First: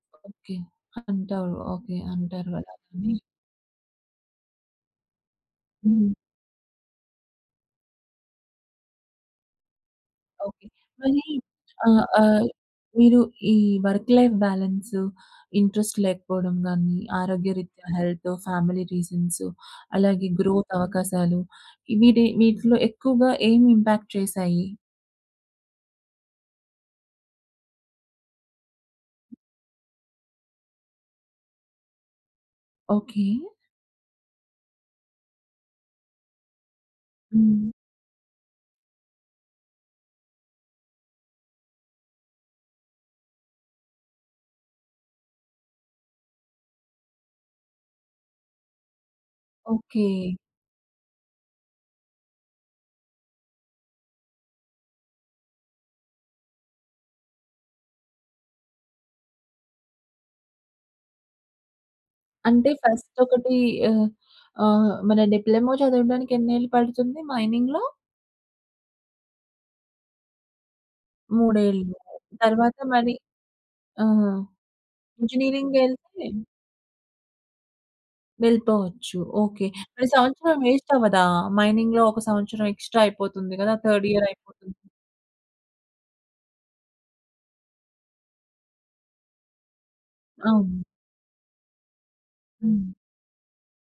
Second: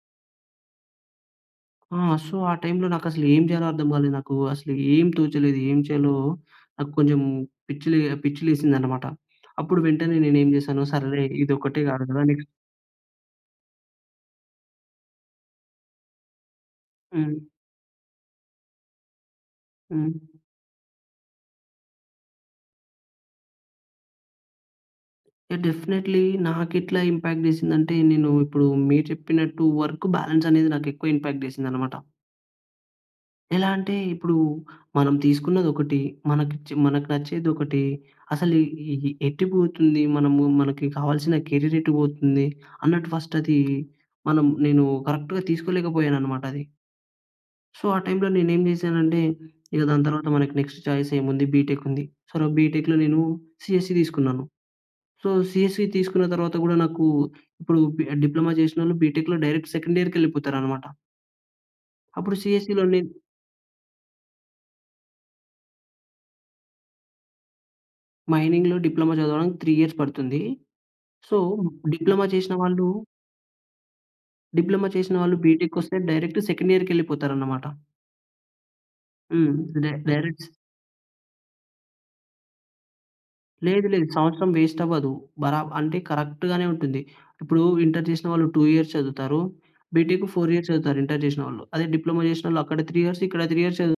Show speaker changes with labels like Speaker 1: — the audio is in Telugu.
Speaker 1: ఓకే. అంటారు.
Speaker 2: ఆ!
Speaker 1: ఓకే.
Speaker 2: సో,
Speaker 1: అంటారు
Speaker 2: ఆ
Speaker 1: అలా
Speaker 2: టైమ్‌లో
Speaker 1: అని.
Speaker 2: నాకసలు ఏం జెయాలో అర్థం కాలేదు నాకు. అసలు ఏం తోచలేదు. ఏం
Speaker 1: హ్మ్.
Speaker 2: చేయాలో, నాకు కొంచెం పిచ్చి‌ లె పిచ్చి లేసిందనమాట. అప్పుడు వెంటనే నేనేమి
Speaker 1: ఓకే.
Speaker 2: జెసాను,
Speaker 1: మరి
Speaker 2: సరేలే! ఇదొక్కటే కాదు
Speaker 1: ఆహ్,
Speaker 2: కదా!
Speaker 1: ఆహ్,
Speaker 2: నెక్స్ట్
Speaker 1: మీరు ఈ వర్క్‌లైఫ్ బాలన్స్, ఇంట్రెస్ట్ లేకపోవడం గాని,
Speaker 2: హ్మ్.
Speaker 1: ఆరోగ్యరీత్యా హెల్త్, ఫ్యామిలీ రీజన్స్.
Speaker 2: హ్మ్.
Speaker 1: అలాగే గ్రో‌త్ అవకాశాలు. వీటి, వీటిలో ఎక్కువగా ఏం ఇంపాక్ట్ చేసాయి?
Speaker 2: యాహ్! డెఫినెట్‌లీ నాకెట్లా ఇంపాక్ట్ జెసిందంటే, నేను ఇప్పుడు మీరు చెప్పినట్టు వర్క్ బాలన్స్ అనేది నాకెక్కువ ఇంపాక్ట్ జెసిందన్నమాట.
Speaker 1: ఓకే.
Speaker 2: ఎలా అంటే, ఇప్పుడు మనం తీసుకున్నది ఒకటి. మనకి చే మనకు నచ్చేది
Speaker 1: హ్మ్.
Speaker 2: ఒకటి. అసలు ఎ ఏ ఎటు పోతుంది, మనము మనకి కావాల్సిన కేరిర్ ఎటు పోతుంది. అన్నట్టు ఫస్ట్ అది మనం నేను కరెక్ట్‌గా తీసుకోలేకపోయాననమాట అది. సో, ఆ టైమ్‌లో నేనేమి జెసానంటే, ఇగ దాని తరువాత
Speaker 1: ఓకే.
Speaker 2: మనకి నెక్స్ట్ చాయిస్ ఏముంది బి‌టెక్ ఉంది. సొ, నాకు బి‌టెక్‌లో నేను సీఎస్‌సి తీసుకున్నాను. సో, సీఎస్‌సి తీసుకున్న తరువాత కూడా నాకు, ఇప్పుడు పి డిప్లొమా చేసినోళ్ళు బి‌టెక్‌లో డైరెక్ట్ సెకండీయర్‌కెళ్ళిపోతారనమాట. అప్పుడు
Speaker 1: అంటే
Speaker 2: సీఎస్‌సి‌లో నెన్
Speaker 1: ఫస్ట్ ఒకటి ఆహ్, ఆహ్, మన డిప్లొమా చదవడానికి ఎన్నేళ్లు పడుతుంది మైనింగ్‌లో?
Speaker 2: మైనింగ్‌లో డిప్లొమా చదవడానికి 3 ఇయర్స్ పడుతుంది. సో,
Speaker 1: 3
Speaker 2: డిప్లొమా చేసిన
Speaker 1: తర్వాత
Speaker 2: వాళ్ళు...
Speaker 1: మరి ఆ!
Speaker 2: డిప్లొమా చేసిన వాళ్ళు
Speaker 1: ఇంజినీరింగ్
Speaker 2: బి‌టెకొస్తే
Speaker 1: యేళ్తే
Speaker 2: డైరెక్ట్ సెకండ్ ఇయర్‌కెళ్ళిపోతారన్నమాట.
Speaker 1: వెళ్ళిపోవచ్చు.
Speaker 2: హ్మ్.
Speaker 1: ఓకే.
Speaker 2: డై
Speaker 1: మరి
Speaker 2: డైరెక్ట్స్
Speaker 1: సంవత్సరం వే‌స్ట‌వ్వదా? మైనింగ్‌లో ఒక సంవత్సరం ఎక్స్‌ట్రా అయిపోతుంది కదా!
Speaker 2: లేదు,
Speaker 1: థర్డ్
Speaker 2: లేదు.
Speaker 1: ఇయర్
Speaker 2: సంవత్సరం
Speaker 1: అయిపోతుంది.
Speaker 2: వేస్ట్‌ అవదు. బరాబ్ అంటే కరెక్ట్‌గానే ఉంటుంది. ఇప్పుడు ఇంటర్ చేసినవాళ్ళు 2 ఇయర్స్ చదువుతారు. బి‌టెక్ 4 ఇయర్స్
Speaker 1: అవును.
Speaker 2: చదువుతారు ఇంటర్ చేసినవాళ్ళు. అదే డిప్లొమా చేసినోళ్ళు అక్కడ
Speaker 1: హ్మ్.
Speaker 2: 3 ఇయర్స్ ఇక్కడ 3 ఇయర్స్ చదు